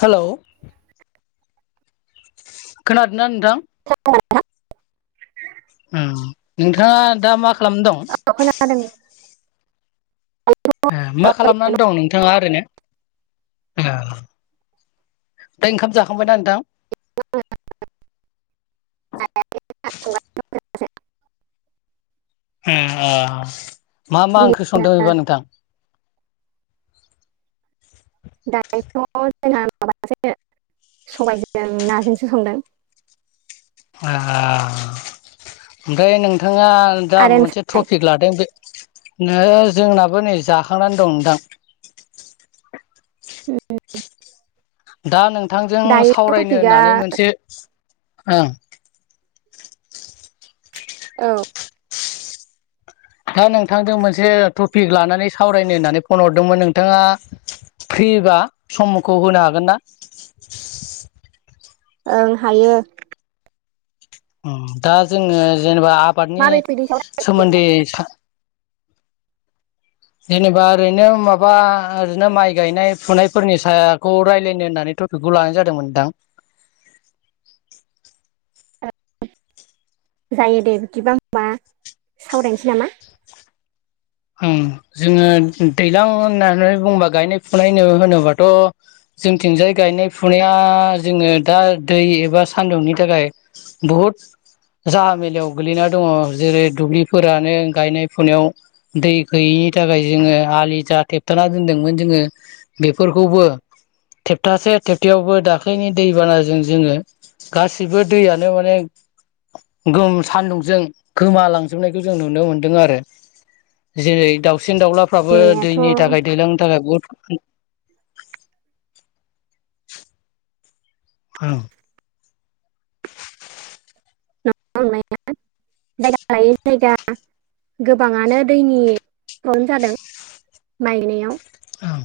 Hello खोनादोंना नोंथां औ औ नोंथाङा दा मा खालामना दं? औ खोनादों। मा खालामनानै ओरैनो दं नोंथाङा ओरैनो? दा ओंखाम जाखांबायना नोंथां? [unintelligible] ए मा मा ओंख्रि दिनै संदों बेबा नोंथां? [inaudible] दायोथ' जोंहा माबासो सबायजों नाजोंसो संदों। ओमफ्राय नोंथाङा दा आरो मोनसे नोंस्रालाय ट्रपिक लादों बे नो जोंनाबो नै जाखांनानै दं नोंथां। दा नोंथांजों दायोथ' सावरायनो टपिकआ होननानै मोनसे ओं औ। दा नोंथांजों मोनसे टपिक लानानै सावरायनो होननानै फन हरदोंमोन नोंथाङा फ्रिबा समखौ होनो हागोन ना। ओं हायो। दा जोङो जेनेबा आबादनि माबे टपिकनि सायाव रायज्लायनो सोमोन्दै जेनेबा ओरैनो माबा ओरैनो माइ गायनाय फुनायफोरनि सायावखौ रायज्लायनो होननानै टपिक खौ लानाय जादोंमोन नोंथां। जायो दे बिदिबां होनबा सावरायनोसै नामा। उम जोङो दैज्लां होननानै बुङोबा गायनाय फुनाय होनोबाथ' जोंथिंजाय गायनाय फुनाया जोङो दा दै एबा सानदुंनि थाखाय बहुद जाहा मेलायाव गोगलैना दङ जेरै दुब्लिफोरानो गायनाय फुनायाव दै गैयिनि थाखाय जोङो आलि जा थेबथाना दोनदोंमोन जोङो बेफोरखौबो थेबथासे थेबथायावबो दाख्लैनि दैबानाजों जोङो गासिबो दैयानो माने गोम सान्दुंजों गोमालांजोबनायखौ जों नुनो मोनदों आरो जेरै दाउसिन दाउलाफ्राबो नुनायाथ' दैनि थाखाय दैज्लांनि थाखाय बहुद [inaudible] औ [inaudible] जायगा लायै जायगा गोबाङानो दैनि प्रब्लेम जादों। माइ गायनायाव औ